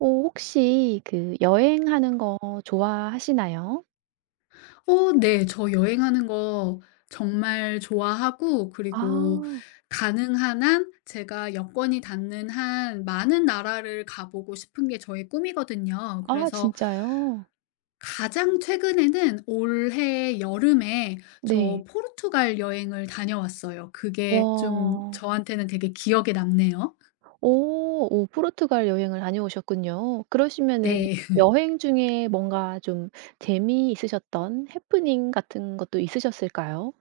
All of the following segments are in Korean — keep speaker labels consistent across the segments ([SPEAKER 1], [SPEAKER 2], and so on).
[SPEAKER 1] 오, 혹시 그 여행하는 거 좋아하시나요?
[SPEAKER 2] 어 네. 저 여행하는 거 정말 좋아하고 그리고
[SPEAKER 1] 아.
[SPEAKER 2] 가능한 한 제가 여건이 닿는 한 많은 나라를 가보고 싶은 게 저의 꿈이거든요.
[SPEAKER 1] 아
[SPEAKER 2] 그래서
[SPEAKER 1] 진짜요?
[SPEAKER 2] 가장 최근에는 올해 여름에
[SPEAKER 1] 네.
[SPEAKER 2] 저 포르투갈 여행을 다녀왔어요. 그게 좀
[SPEAKER 1] 와.
[SPEAKER 2] 저한테는 되게 기억에 남네요.
[SPEAKER 1] 오 오 포르투갈 여행을 다녀오셨군요. 그러시면은
[SPEAKER 2] 네.
[SPEAKER 1] 여행 중에 뭔가 좀 재미있으셨던 해프닝 같은 것도 있으셨을까요?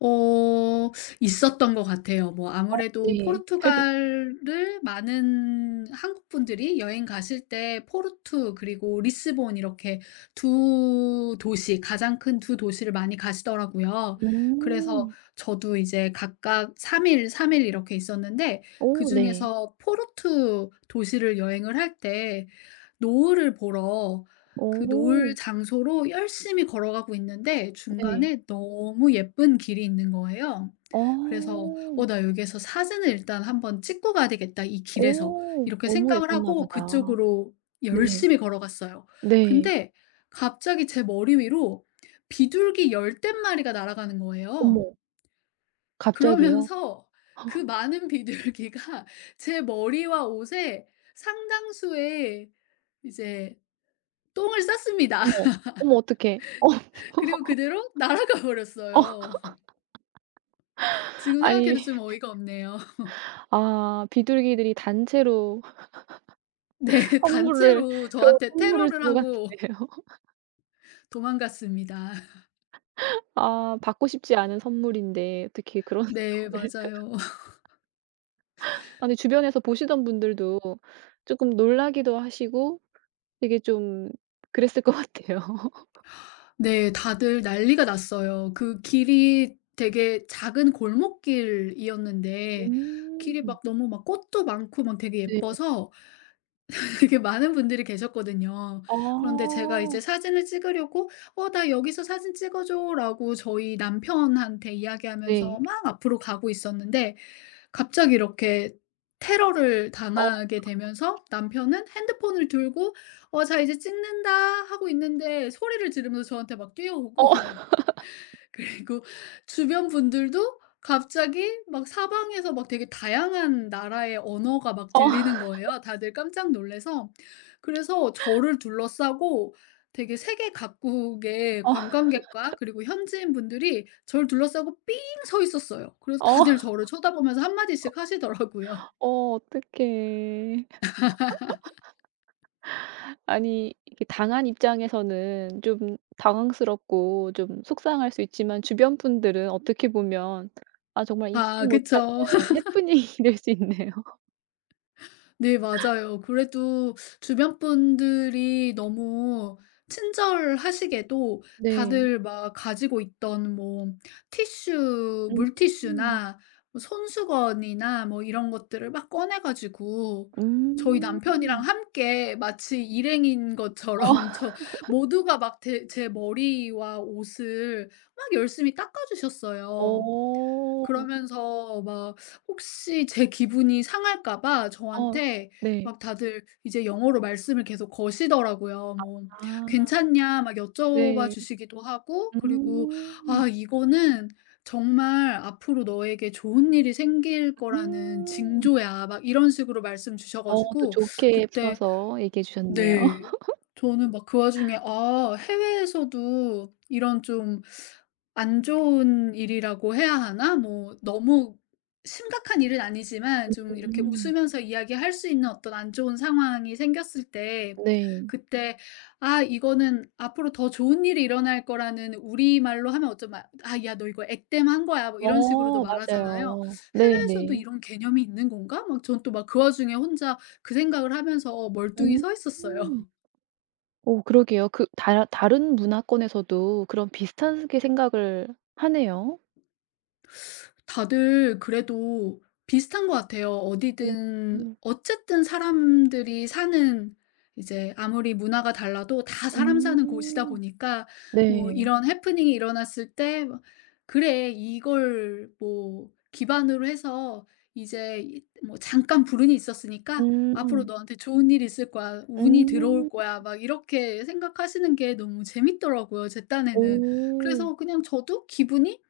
[SPEAKER 2] 어 있었던 것 같아요. 뭐
[SPEAKER 1] 어
[SPEAKER 2] 아무래도
[SPEAKER 1] 네.
[SPEAKER 2] 포르투갈을 많은 한국 분들이 여행 가실 때 포르투 그리고 리스본 이렇게 두 도시, 가장 큰 두 도시를 많이 가시더라고요. 그래서
[SPEAKER 1] 음.
[SPEAKER 2] 저도 이제 각각 3일 일, 3일 이렇게 있었는데,
[SPEAKER 1] 오 네.
[SPEAKER 2] 그중에서 포르투 도시를 여행을 할 때 노을을 보러 그 놀
[SPEAKER 1] 오
[SPEAKER 2] 장소로 열심히 걸어가고 있는데
[SPEAKER 1] 네.
[SPEAKER 2] 중간에 너무 예쁜 길이 있는 거예요.
[SPEAKER 1] 어.
[SPEAKER 2] 그래서 '어 나 여기에서 사진을 일단 한번 찍고 가야 되겠다, 이 길에서.'
[SPEAKER 1] 오
[SPEAKER 2] 이렇게
[SPEAKER 1] 너무
[SPEAKER 2] 생각을
[SPEAKER 1] 예뻤나
[SPEAKER 2] 하고
[SPEAKER 1] 보다.
[SPEAKER 2] 그쪽으로
[SPEAKER 1] 네.
[SPEAKER 2] 열심히 걸어갔어요.
[SPEAKER 1] 네.
[SPEAKER 2] 근데 갑자기 제 머리 위로 비둘기 열댓 마리가 날아가는 거예요.
[SPEAKER 1] 어머 갑자기요?
[SPEAKER 2] 그러면서 그 많은 비둘기가 제 머리와 옷에 상당수의 이제 똥을 쌌습니다.
[SPEAKER 1] 어머. 어머 어떡해. 어
[SPEAKER 2] 그리고 그대로 날아가
[SPEAKER 1] 어
[SPEAKER 2] 버렸어요. 지금 생각해도
[SPEAKER 1] 아니
[SPEAKER 2] 좀 어이가 없네요.
[SPEAKER 1] 아 비둘기들이 단체로
[SPEAKER 2] 네.
[SPEAKER 1] 선물을
[SPEAKER 2] 단체로
[SPEAKER 1] 그런
[SPEAKER 2] 저한테
[SPEAKER 1] 선물을
[SPEAKER 2] 테러를
[SPEAKER 1] 주고
[SPEAKER 2] 하고
[SPEAKER 1] 갔네요.
[SPEAKER 2] 도망갔습니다.
[SPEAKER 1] 아 받고 싶지 않은 선물인데 어떻게 그런
[SPEAKER 2] 네.
[SPEAKER 1] 거를
[SPEAKER 2] 맞아요.
[SPEAKER 1] 아니 주변에서 보시던 분들도 조금 놀라기도 하시고 되게 좀 그랬을 것 같아요.
[SPEAKER 2] 네. 다들 난리가 났어요. 그 길이 되게 작은 골목길이었는데,
[SPEAKER 1] 음.
[SPEAKER 2] 길이 막 너무 막 꽃도 많고 막 되게
[SPEAKER 1] 네.
[SPEAKER 2] 예뻐서 되게 많은 분들이 계셨거든요. 그런데
[SPEAKER 1] 아.
[SPEAKER 2] 제가 이제 사진을 찍으려고 "어 나 여기서 사진 찍어 줘."라고 저희 남편한테
[SPEAKER 1] 네.
[SPEAKER 2] 이야기하면서 막 앞으로 가고 있었는데, 갑자기 이렇게 테러를
[SPEAKER 1] 어
[SPEAKER 2] 당하게 되면서 남편은 핸드폰을 들고 "어 자 이제 찍는다." 하고 있는데 소리를 지르면서 저한테 막
[SPEAKER 1] 어
[SPEAKER 2] 뛰어오고, 그리고 주변 분들도 갑자기 막 사방에서 막 되게 다양한 나라의 언어가 막
[SPEAKER 1] 어
[SPEAKER 2] 들리는
[SPEAKER 1] 어
[SPEAKER 2] 거예요, 다들 깜짝 놀라서. 그래서 저를 둘러싸고, 되게 세계 각국의 관광객과 그리고 현지인 분들이 저를 둘러싸고 삥 서 있었어요. 그래서 다들
[SPEAKER 1] 어
[SPEAKER 2] 저를 쳐다보면서 한마디씩 하시더라고요.
[SPEAKER 1] 어 어떡해. 아니 이게 당한 입장에서는 좀 당황스럽고 좀 속상할 수 있지만 주변 분들은 어떻게 보면 아 정말 잊지
[SPEAKER 2] 아
[SPEAKER 1] 못할
[SPEAKER 2] 그쵸.
[SPEAKER 1] 해프닝이 될 수 있네요.
[SPEAKER 2] 네, 맞아요. 그래도 주변 분들이 너무 친절하시게도
[SPEAKER 1] 네.
[SPEAKER 2] 다들 막 가지고 있던 뭐 티슈,
[SPEAKER 1] 음.
[SPEAKER 2] 물티슈나 뭐 손수건이나 뭐 이런 것들을 막 꺼내가지고, 저희 남편이랑
[SPEAKER 1] 음.
[SPEAKER 2] 함께 마치 일행인
[SPEAKER 1] 어.
[SPEAKER 2] 것처럼 저 모두가 막 제 머리와 옷을 막 열심히 닦아주셨어요.
[SPEAKER 1] 어.
[SPEAKER 2] 그러면서 막 혹시 제 기분이 상할까 봐
[SPEAKER 1] 어.
[SPEAKER 2] 저한테
[SPEAKER 1] 네.
[SPEAKER 2] 막 다들 이제 영어로 말씀을 계속 거시더라고요. 뭐
[SPEAKER 1] 아.
[SPEAKER 2] "괜찮냐?" 막 여쭤봐
[SPEAKER 1] 네.
[SPEAKER 2] 주시기도 하고 그리고
[SPEAKER 1] 음.
[SPEAKER 2] "아 이거는 정말 앞으로 너에게 좋은 일이 생길 거라는
[SPEAKER 1] 음.
[SPEAKER 2] 징조야." 막 이런 식으로 말씀 주셔
[SPEAKER 1] 어 또
[SPEAKER 2] 가지고.
[SPEAKER 1] 좋게
[SPEAKER 2] 그때
[SPEAKER 1] 풀어서 얘기해 주셨네요.
[SPEAKER 2] 네. 저는 막 그 와중에 '아 해외에서도 이런 좀 안 좋은 일이라고 해야 하나? 뭐 너무 심각한 일은 아니지만 좀 이렇게
[SPEAKER 1] 음.
[SPEAKER 2] 웃으면서 이야기할 수 있는 어떤 안 좋은 상황이 생겼을 때
[SPEAKER 1] 네.
[SPEAKER 2] 그때 '아 이거는 앞으로 더 좋은 일이 일어날 거라는' 우리말로 하면 어쩌면 "아 야 너 이거 액땜한 거야." 뭐 이런 식으로도
[SPEAKER 1] 어
[SPEAKER 2] 말하잖아요.
[SPEAKER 1] 맞아요.
[SPEAKER 2] '해외에서도
[SPEAKER 1] 네네.
[SPEAKER 2] 이런 개념이 있는 건가?' 막 전 또 막 그 와중에 혼자 그 생각을 하면서 멀뚱히
[SPEAKER 1] 음.
[SPEAKER 2] 서 있었어요.
[SPEAKER 1] 오, 그러게요. 그 다 다른 문화권에서도 그런 비슷하게 생각을 하네요.
[SPEAKER 2] 다들 그래도 비슷한 것 같아요.
[SPEAKER 1] 어
[SPEAKER 2] 어디든
[SPEAKER 1] 음.
[SPEAKER 2] 어쨌든 사람들이 사는, 이제 아무리 문화가 달라도 다 사람 사는 곳이다
[SPEAKER 1] 음.
[SPEAKER 2] 보니까 뭐
[SPEAKER 1] 네.
[SPEAKER 2] 이런 해프닝이 일어났을 때 막 '그래. 이걸 뭐 기반으로 해서 이제 이 뭐 잠깐 불운이 있었으니까 앞으로
[SPEAKER 1] 음.
[SPEAKER 2] 너한테 좋은 일이 있을 거야. 운이 들어올
[SPEAKER 1] 음.
[SPEAKER 2] 거야.' 막 이렇게 생각하시는 게 너무 재밌더라고요, 제 딴에는.
[SPEAKER 1] 오.
[SPEAKER 2] 그래서 그냥 저도 기분이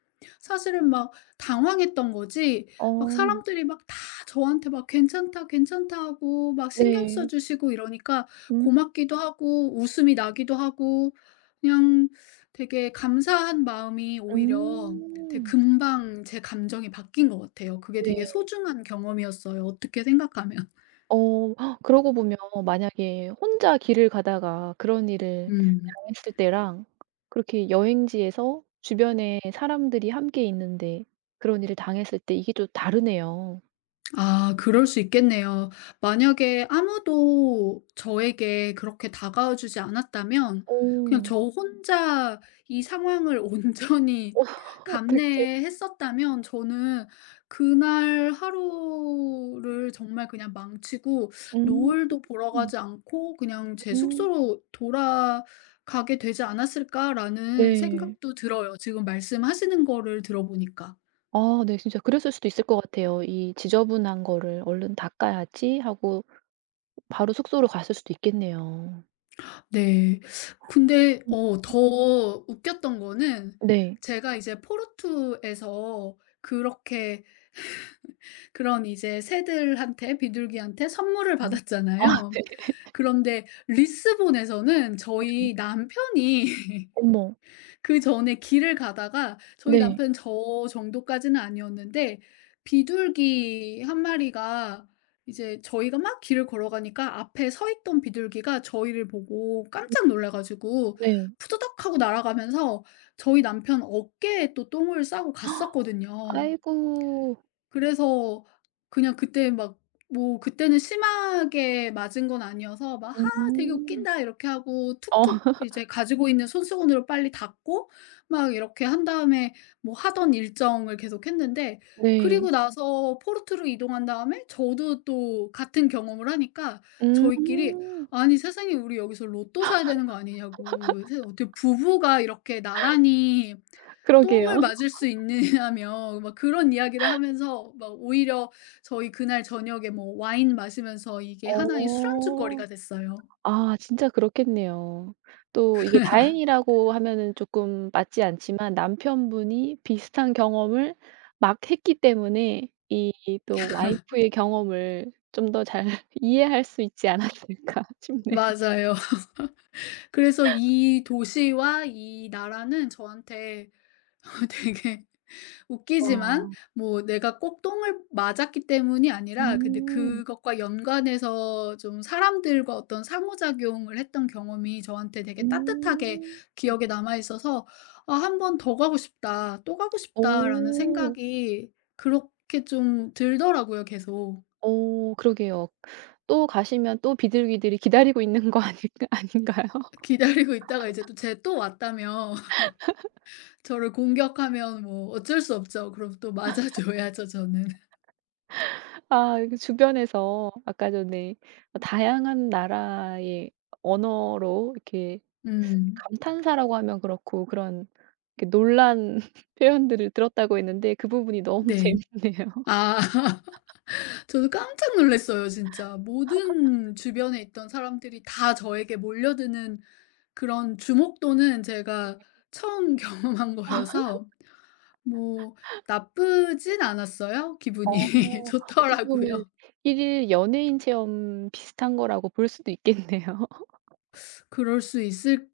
[SPEAKER 2] 사실은 막 당황했던 거지, 막
[SPEAKER 1] 어.
[SPEAKER 2] 사람들이 막 다 저한테 막 "괜찮다, 괜찮다." 하고 막 신경 써
[SPEAKER 1] 네.
[SPEAKER 2] 주시고 이러니까
[SPEAKER 1] 음.
[SPEAKER 2] 고맙기도 하고 웃음이 나기도 하고 그냥 되게 감사한 마음이 오히려, 되게
[SPEAKER 1] 음.
[SPEAKER 2] 금방 제 감정이 바뀐 것 같아요. 그게 되게
[SPEAKER 1] 네.
[SPEAKER 2] 소중한 경험이었어요, 어떻게 생각하면.
[SPEAKER 1] 어 헉, 그러고 보면 만약에 혼자 길을 가다가 그런 일을
[SPEAKER 2] 음.
[SPEAKER 1] 당했을 때랑 그렇게 여행지에서 주변에 사람들이 함께 있는데 그런 일을 당했을 때 이게 또 다르네요.
[SPEAKER 2] 아 그럴 수 있겠네요. 만약에 아무도 저에게 그렇게 다가와 주지 않았다면, 그냥
[SPEAKER 1] 오.
[SPEAKER 2] 저 혼자 이 상황을 온전히
[SPEAKER 1] 어 어떡해.
[SPEAKER 2] 감내했었다면 저는 그날 하루를 정말 그냥 망치고
[SPEAKER 1] 음.
[SPEAKER 2] 노을도 보러 가지 않고 그냥 제
[SPEAKER 1] 음.
[SPEAKER 2] 숙소로 돌아가게 되지 않았을까라는
[SPEAKER 1] 네.
[SPEAKER 2] 생각도 들어요, 지금 말씀하시는 거를 들어보니까.
[SPEAKER 1] 아 네 진짜 그랬을 수도 있을 것 같아요. '이 지저분한 거를 얼른 닦아야지.' 하고 바로 숙소로 갔을 수도 있겠네요.
[SPEAKER 2] 네. 근데
[SPEAKER 1] 음
[SPEAKER 2] 더 웃겼던 거는,
[SPEAKER 1] 네.
[SPEAKER 2] 제가 이제 포르투에서 그렇게 그런, 이제 새들한테 비둘기한테 선물을
[SPEAKER 1] 음. 아
[SPEAKER 2] 받았잖아요.
[SPEAKER 1] 네.
[SPEAKER 2] 그런데 리스본에서는
[SPEAKER 1] 네.
[SPEAKER 2] 저희 남편이
[SPEAKER 1] 어머.
[SPEAKER 2] 그전에 길을 가다가, 저희
[SPEAKER 1] 네.
[SPEAKER 2] 남편 저 정도까지는 아니었는데 비둘기 한 마리가, 이제 저희가 막 길을 걸어가니까 앞에 서 있던 비둘기가 저희를 보고
[SPEAKER 1] 음
[SPEAKER 2] 깜짝 놀라 가지고
[SPEAKER 1] 네.
[SPEAKER 2] 푸드덕 하고 날아가면서 저희 남편 어깨에 또 똥을 싸고 갔었거든요.
[SPEAKER 1] 아이고.
[SPEAKER 2] 그래서 그냥 그때 막 뭐, 그때는 심하게 맞은 건 아니어서 막 '하 되게
[SPEAKER 1] 음.
[SPEAKER 2] 웃긴다.' 이렇게 하고
[SPEAKER 1] 어.
[SPEAKER 2] 툭툭 이제 가지고 있는 손수건으로 빨리 닦고 막 이렇게 한 다음에 뭐 하던 일정을 계속했는데,
[SPEAKER 1] 네.
[SPEAKER 2] 그리고 나서 포르투로 이동한 다음에 저도 또 같은 경험을 하니까
[SPEAKER 1] 음.
[SPEAKER 2] 저희끼리 "아니 세상에, 우리 여기서 로또 사야 되는 거 아니냐."고. 세 어떻게 부부가 이렇게 나란히 똥을
[SPEAKER 1] 그러게요.
[SPEAKER 2] 맞을 수 있느냐며 막 그런 이야기를 하면서 막 오히려 저희 그날 저녁에 뭐 와인 마시면서 이게 하나의
[SPEAKER 1] 어.
[SPEAKER 2] 술안주거리가 됐어요.
[SPEAKER 1] 아 진짜 그렇겠네요. 또 이게 다행이라고 하면은 쪼끔 맞지 않지만 남편분이 비슷한 경험을 막 했기 때문에 이 또 와이프의 경험을 좀 더 잘 이해할 수 있지 않았을까 싶네요.
[SPEAKER 2] 맞아요. 그래서 이 도시와 이 나라는 저한테 되게 웃기지만,
[SPEAKER 1] 와.
[SPEAKER 2] 뭐 내가 꼭 똥을 맞았기 때문이 아니라 근데
[SPEAKER 1] 음.
[SPEAKER 2] 그것과 연관해서 좀 사람들과 어떤 상호작용을 했던 경험이 저한테 되게 따뜻하게
[SPEAKER 1] 음.
[SPEAKER 2] 기억에 남아 있어서 '아 한 번 더 가고 싶다. 또 가고 싶다.'라는
[SPEAKER 1] 어.
[SPEAKER 2] 생각이 그렇게 좀 들더라고요, 계속.
[SPEAKER 1] 어 그러게요. 또 가시면 또 비둘기들이 기다리고 있는 거 아닐까 아닌가요?
[SPEAKER 2] 기다리고 있다가 이제 또 쟤 또 왔다며 저를 공격하면 뭐 어쩔 수 없죠. 그럼 또 맞아 줘야죠 저는.
[SPEAKER 1] 아이 주변에서 아까 전에 다양한 나라의 언어로 이렇게
[SPEAKER 2] 음.
[SPEAKER 1] 감탄사라고 하면 그렇고 그런 이렇게 놀란 표현들을 들었다고 했는데 그 부분이 너무
[SPEAKER 2] 네.
[SPEAKER 1] 재밌네요.
[SPEAKER 2] 아. 저도 깜짝 놀랐어요 진짜. 모든 주변에 있던 사람들이 다 저에게 몰려드는 그런 주목도는 제가 처음 경험한 거여서, 뭐 나쁘진 않았어요.
[SPEAKER 1] 어
[SPEAKER 2] 기분이
[SPEAKER 1] 어떻게 보면
[SPEAKER 2] 좋더라고요.
[SPEAKER 1] 1일 연예인 체험 비슷한 거라고 볼 수도 있겠네요.
[SPEAKER 2] 그럴 수 있을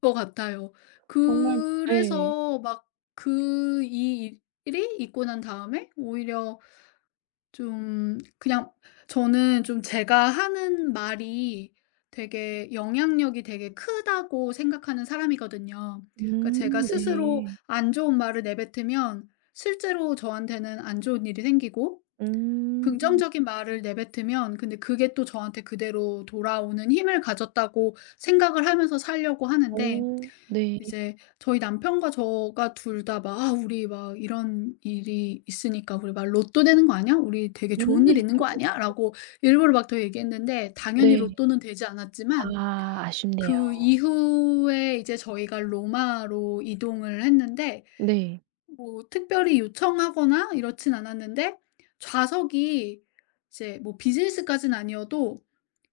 [SPEAKER 2] 것 같아요.
[SPEAKER 1] 정말 네.
[SPEAKER 2] 그래서 막 그 이 일이 있고 난 다음에 오히려 좀 그냥, 저는 좀 제가 하는 말이 되게 영향력이 되게 크다고 생각하는 사람이거든요. 그러니까 제가 스스로
[SPEAKER 1] 네.
[SPEAKER 2] 안 좋은 말을 내뱉으면 실제로 저한테는 안 좋은 일이 생기고,
[SPEAKER 1] 음.
[SPEAKER 2] 긍정적인 말을 내뱉으면 근데 그게 또 저한테 그대로 돌아오는 힘을 가졌다고 생각을 하면서 살려고 하는데,
[SPEAKER 1] 오, 네.
[SPEAKER 2] 이제 저희 남편과 저가 둘다 막 "아 우리 막 이런 일이 있으니까 우리 막 로또 되는 거 아니야? 우리 되게 좋은 일
[SPEAKER 1] 음
[SPEAKER 2] 있는 거 아니야?"라고 일부러 막 더 얘기했는데 당연히
[SPEAKER 1] 네.
[SPEAKER 2] 로또는 되지 않았지만,
[SPEAKER 1] 아 아쉽네요.
[SPEAKER 2] 그 이후에 이제 저희가 로마로 이동을 했는데,
[SPEAKER 1] 네.
[SPEAKER 2] 뭐 특별히 요청하거나 이렇진 않았는데, 좌석이 이제 뭐 비즈니스까진 아니어도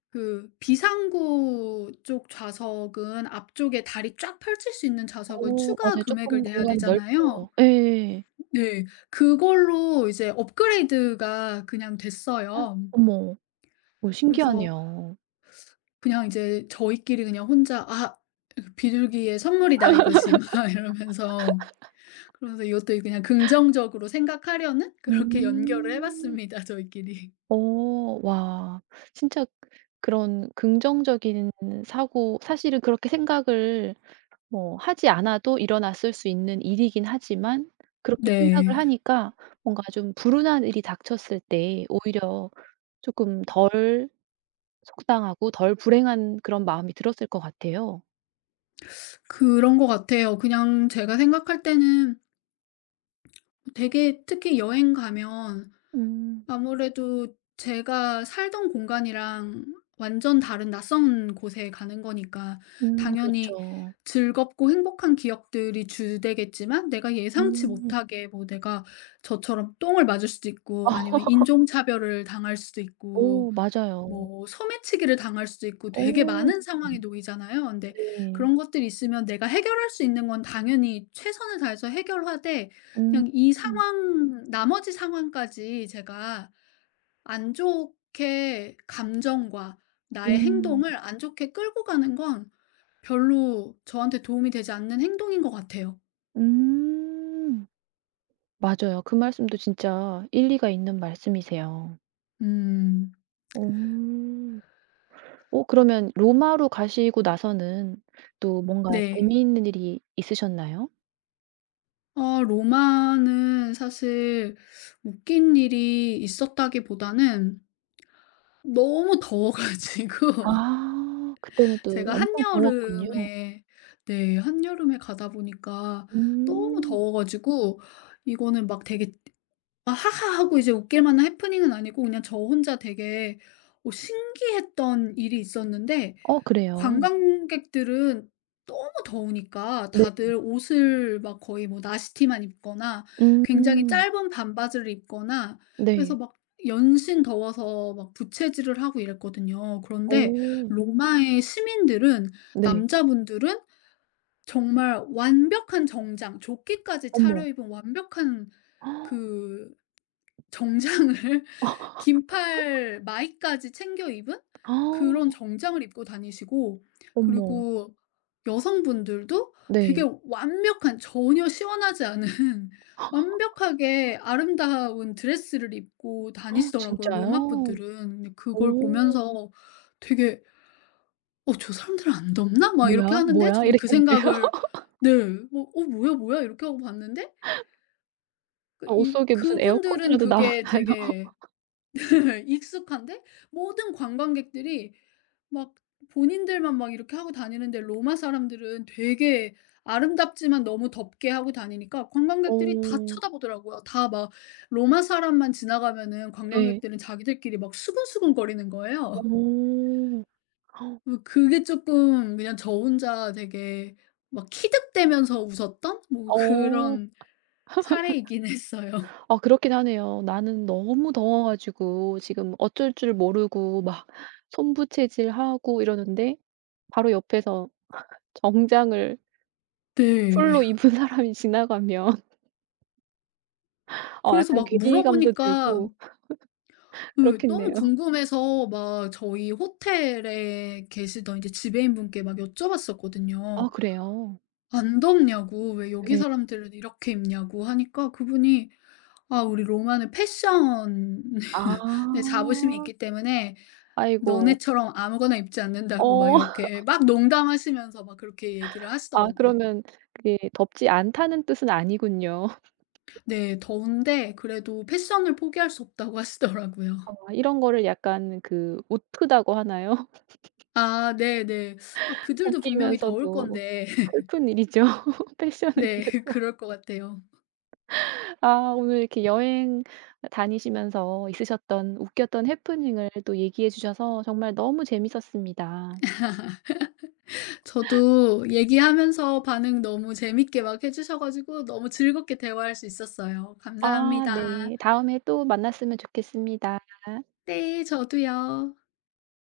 [SPEAKER 2] 그 비상구 쪽 좌석은, 앞쪽에 다리 쫙 펼칠 수 있는 좌석은
[SPEAKER 1] 어
[SPEAKER 2] 추가
[SPEAKER 1] 맞아요.
[SPEAKER 2] 금액을
[SPEAKER 1] 쪼끔
[SPEAKER 2] 내야
[SPEAKER 1] 공간이 넓죠.
[SPEAKER 2] 되잖아요.
[SPEAKER 1] 예.
[SPEAKER 2] 네. 그걸로 이제 업그레이드가 그냥 됐어요.
[SPEAKER 1] 어머. 어
[SPEAKER 2] 그래서
[SPEAKER 1] 신기하네요.
[SPEAKER 2] 그냥 이제 저희끼리 그냥 혼자 '아 비둘기의 선물이다 이것이.' 막 이러면서, 그러면서 이것도 그냥 긍정적으로 생각하려는, 그렇게 연결을 해
[SPEAKER 1] 음.
[SPEAKER 2] 봤습니다 저희끼리.
[SPEAKER 1] 어 와. 진짜 그런 긍정적인 사고 사실은 그렇게 생각을 뭐 하지 않아도 일어났을 수 있는 일이긴 하지만 그렇게 생각을
[SPEAKER 2] 네.
[SPEAKER 1] 하니까 뭔가 좀 불운한 일이 닥쳤을 때 오히려 쪼끔 덜 속상하고 덜 불행한 그런 마음이 들었을 것 같아요.
[SPEAKER 2] 그런 것 같아요. 그냥 제가 생각할 때는 되게, 특히 여행 가면
[SPEAKER 1] 음.
[SPEAKER 2] 아무래도 제가 살던 공간이랑 완전 다른 낯선 곳에 가는 거니까 당연히
[SPEAKER 1] 그렇죠.
[SPEAKER 2] 즐겁고 행복한 기억들이 주되겠지만, 내가 예상치
[SPEAKER 1] 음.
[SPEAKER 2] 못하게 뭐 내가 저처럼 똥을 맞을 수도 있고
[SPEAKER 1] 아
[SPEAKER 2] 아니면 인종차별을 당할 수도 있고
[SPEAKER 1] 오 맞아요.
[SPEAKER 2] 뭐 소매치기를 당할 수도 있고, 되게
[SPEAKER 1] 어.
[SPEAKER 2] 많은 상황에 놓이잖아요. 근데
[SPEAKER 1] 네.
[SPEAKER 2] 그런 것들이 있으면 내가 해결할 수 있는 건 당연히 최선을 다해서 해결하되,
[SPEAKER 1] 음.
[SPEAKER 2] 그냥 이 상황 나머지 상황까지 제가 안 좋게, 감정과 나의
[SPEAKER 1] 음.
[SPEAKER 2] 행동을 안 좋게 끌고 가는 건 별로 저한테 도움이 되지 않는 행동인 것 같아요.
[SPEAKER 1] 음. 맞아요. 그 말씀도 진짜 일리가 있는 말씀이세요.
[SPEAKER 2] 음.
[SPEAKER 1] 어. 어 그러면 로마로 가시고 나서는 또 뭔가
[SPEAKER 2] 네.
[SPEAKER 1] 재미있는 일이 있으셨나요?
[SPEAKER 2] 아 로마는 사실 웃긴 일이 있었다기보다는 너무 더워 가지고.
[SPEAKER 1] 아 그때는 또
[SPEAKER 2] 제가
[SPEAKER 1] 엄청 더웠군요.
[SPEAKER 2] 한여름에, 네, 한여름에 가다 보니까 너무
[SPEAKER 1] 음.
[SPEAKER 2] 더워 가지고 이거는 막 되게, 아 하하하고 이제 웃길 만한 해프닝은 아니고 그냥 저 혼자 되게 신기했던 일이 있었는데,
[SPEAKER 1] 어 그래요?
[SPEAKER 2] 관광객들은 너무 더우니까
[SPEAKER 1] 네.
[SPEAKER 2] 다들 옷을 막 거의 뭐 나시티만 입거나 굉장히
[SPEAKER 1] 음.
[SPEAKER 2] 짧은 반바지를 입거나 해서
[SPEAKER 1] 네.
[SPEAKER 2] 막 연신 더워서 막 부채질을 하고 이랬거든요. 그런데
[SPEAKER 1] 어.
[SPEAKER 2] 로마의 시민들은,
[SPEAKER 1] 네.
[SPEAKER 2] 남자분들은 정말 완벽한 정장, 조끼까지
[SPEAKER 1] 어머.
[SPEAKER 2] 차려입은 완벽한 그 정장을 긴팔 마이까지 챙겨 입은 그런
[SPEAKER 1] 아.
[SPEAKER 2] 정장을 입고 다니시고,
[SPEAKER 1] 어머.
[SPEAKER 2] 그리고 여성분들도 되게
[SPEAKER 1] 네.
[SPEAKER 2] 완벽한 전혀 시원하지 않은 완벽하게 아름다운 드레스를 입고 다니시더라고요,
[SPEAKER 1] 진짜요?
[SPEAKER 2] 로마 분들은. 근데 그걸
[SPEAKER 1] 오.
[SPEAKER 2] 보면서 되게 '어 저 사람들은 안 덥나?' 막
[SPEAKER 1] "뭐야,
[SPEAKER 2] 이렇게 하는데,
[SPEAKER 1] 뭐야?"
[SPEAKER 2] 저는 그
[SPEAKER 1] 이랬겠네요.
[SPEAKER 2] 생각을. 네. 뭐 '어 뭐야, 뭐야.' 이렇게 하고 봤는데, 그
[SPEAKER 1] 아 옷
[SPEAKER 2] 이
[SPEAKER 1] 속에 무슨
[SPEAKER 2] 그분들은
[SPEAKER 1] 에어컨이라도 나오나요?
[SPEAKER 2] 그게 되게 익숙한데 모든 관광객들이 막 본인들만 막 이렇게 하고 다니는데 로마 사람들은 되게 아름답지만 너무 덥게 하고 다니니까 관광객들이 다
[SPEAKER 1] 어.
[SPEAKER 2] 쳐다보더라고요. 다 막 로마 사람만 지나가면은
[SPEAKER 1] 네.
[SPEAKER 2] 관광객들은 자기들끼리 막 수근수근 거리는 거예요.
[SPEAKER 1] 어.
[SPEAKER 2] 뭐 그게 조금, 그냥 저 혼자 되게 막 키득대면서 웃었던 뭐
[SPEAKER 1] 어.
[SPEAKER 2] 그런 사례이긴 했어요.
[SPEAKER 1] 아 그렇긴 하네요. 나는 너무 더워 가지고 지금 어쩔 줄 모르고 막 손부채질하고 이러는데 바로 옆에서 정장을
[SPEAKER 2] 네.
[SPEAKER 1] 풀로 입은 사람이 지나가면 어
[SPEAKER 2] 그래서
[SPEAKER 1] 약간
[SPEAKER 2] 막
[SPEAKER 1] 괴리감도
[SPEAKER 2] 물어보니까,
[SPEAKER 1] 들고
[SPEAKER 2] 그 너무
[SPEAKER 1] 그렇겠네요.
[SPEAKER 2] 궁금해서 막 저희 호텔에 계시던 이제 지배인분께 막 여쭤봤었거든요.
[SPEAKER 1] 아 그래요?
[SPEAKER 2] "안 덥냐고. 왜 여기
[SPEAKER 1] 네.
[SPEAKER 2] 사람들은 이렇게 입냐."고 하니까 그분이 "아 우리 로마는 패션에
[SPEAKER 1] 아.
[SPEAKER 2] 자부심이 있기 때문에
[SPEAKER 1] 아이고.
[SPEAKER 2] 너네처럼 아무거나 입지 않는다."고 막
[SPEAKER 1] 어.
[SPEAKER 2] 이렇게 막 농담하시면서 막 그렇게 얘기를
[SPEAKER 1] 아
[SPEAKER 2] 하시더라고요.
[SPEAKER 1] 그러면 그게 덥지 않다는 뜻은 아니군요.
[SPEAKER 2] 네. 더운데 그래도 패션을 포기할 수 없다고 하시더라고요.
[SPEAKER 1] 아 이런 거를 약간 그 웃프다고 하나요?
[SPEAKER 2] 아 네네. 아 그들도 분명히 더울
[SPEAKER 1] 웃기면서도
[SPEAKER 2] 건데.
[SPEAKER 1] 슬픈 일이죠, 패션을
[SPEAKER 2] 네.
[SPEAKER 1] 위해서.
[SPEAKER 2] 그럴 것 같아요.
[SPEAKER 1] 아 오늘 이렇게 여행 다니시면서 있으셨던 웃겼던 해프닝을 또 얘기해 주셔서 정말 너무 재밌었습니다.
[SPEAKER 2] 저도 얘기하면서 반응 너무 재밌게 막 해 주셔 가지고 너무 즐겁게 대화할 수 있었어요.
[SPEAKER 1] 아
[SPEAKER 2] 감사합니다.
[SPEAKER 1] 네. 다음에 또 만났으면 좋겠습니다.
[SPEAKER 2] 네. 저도요.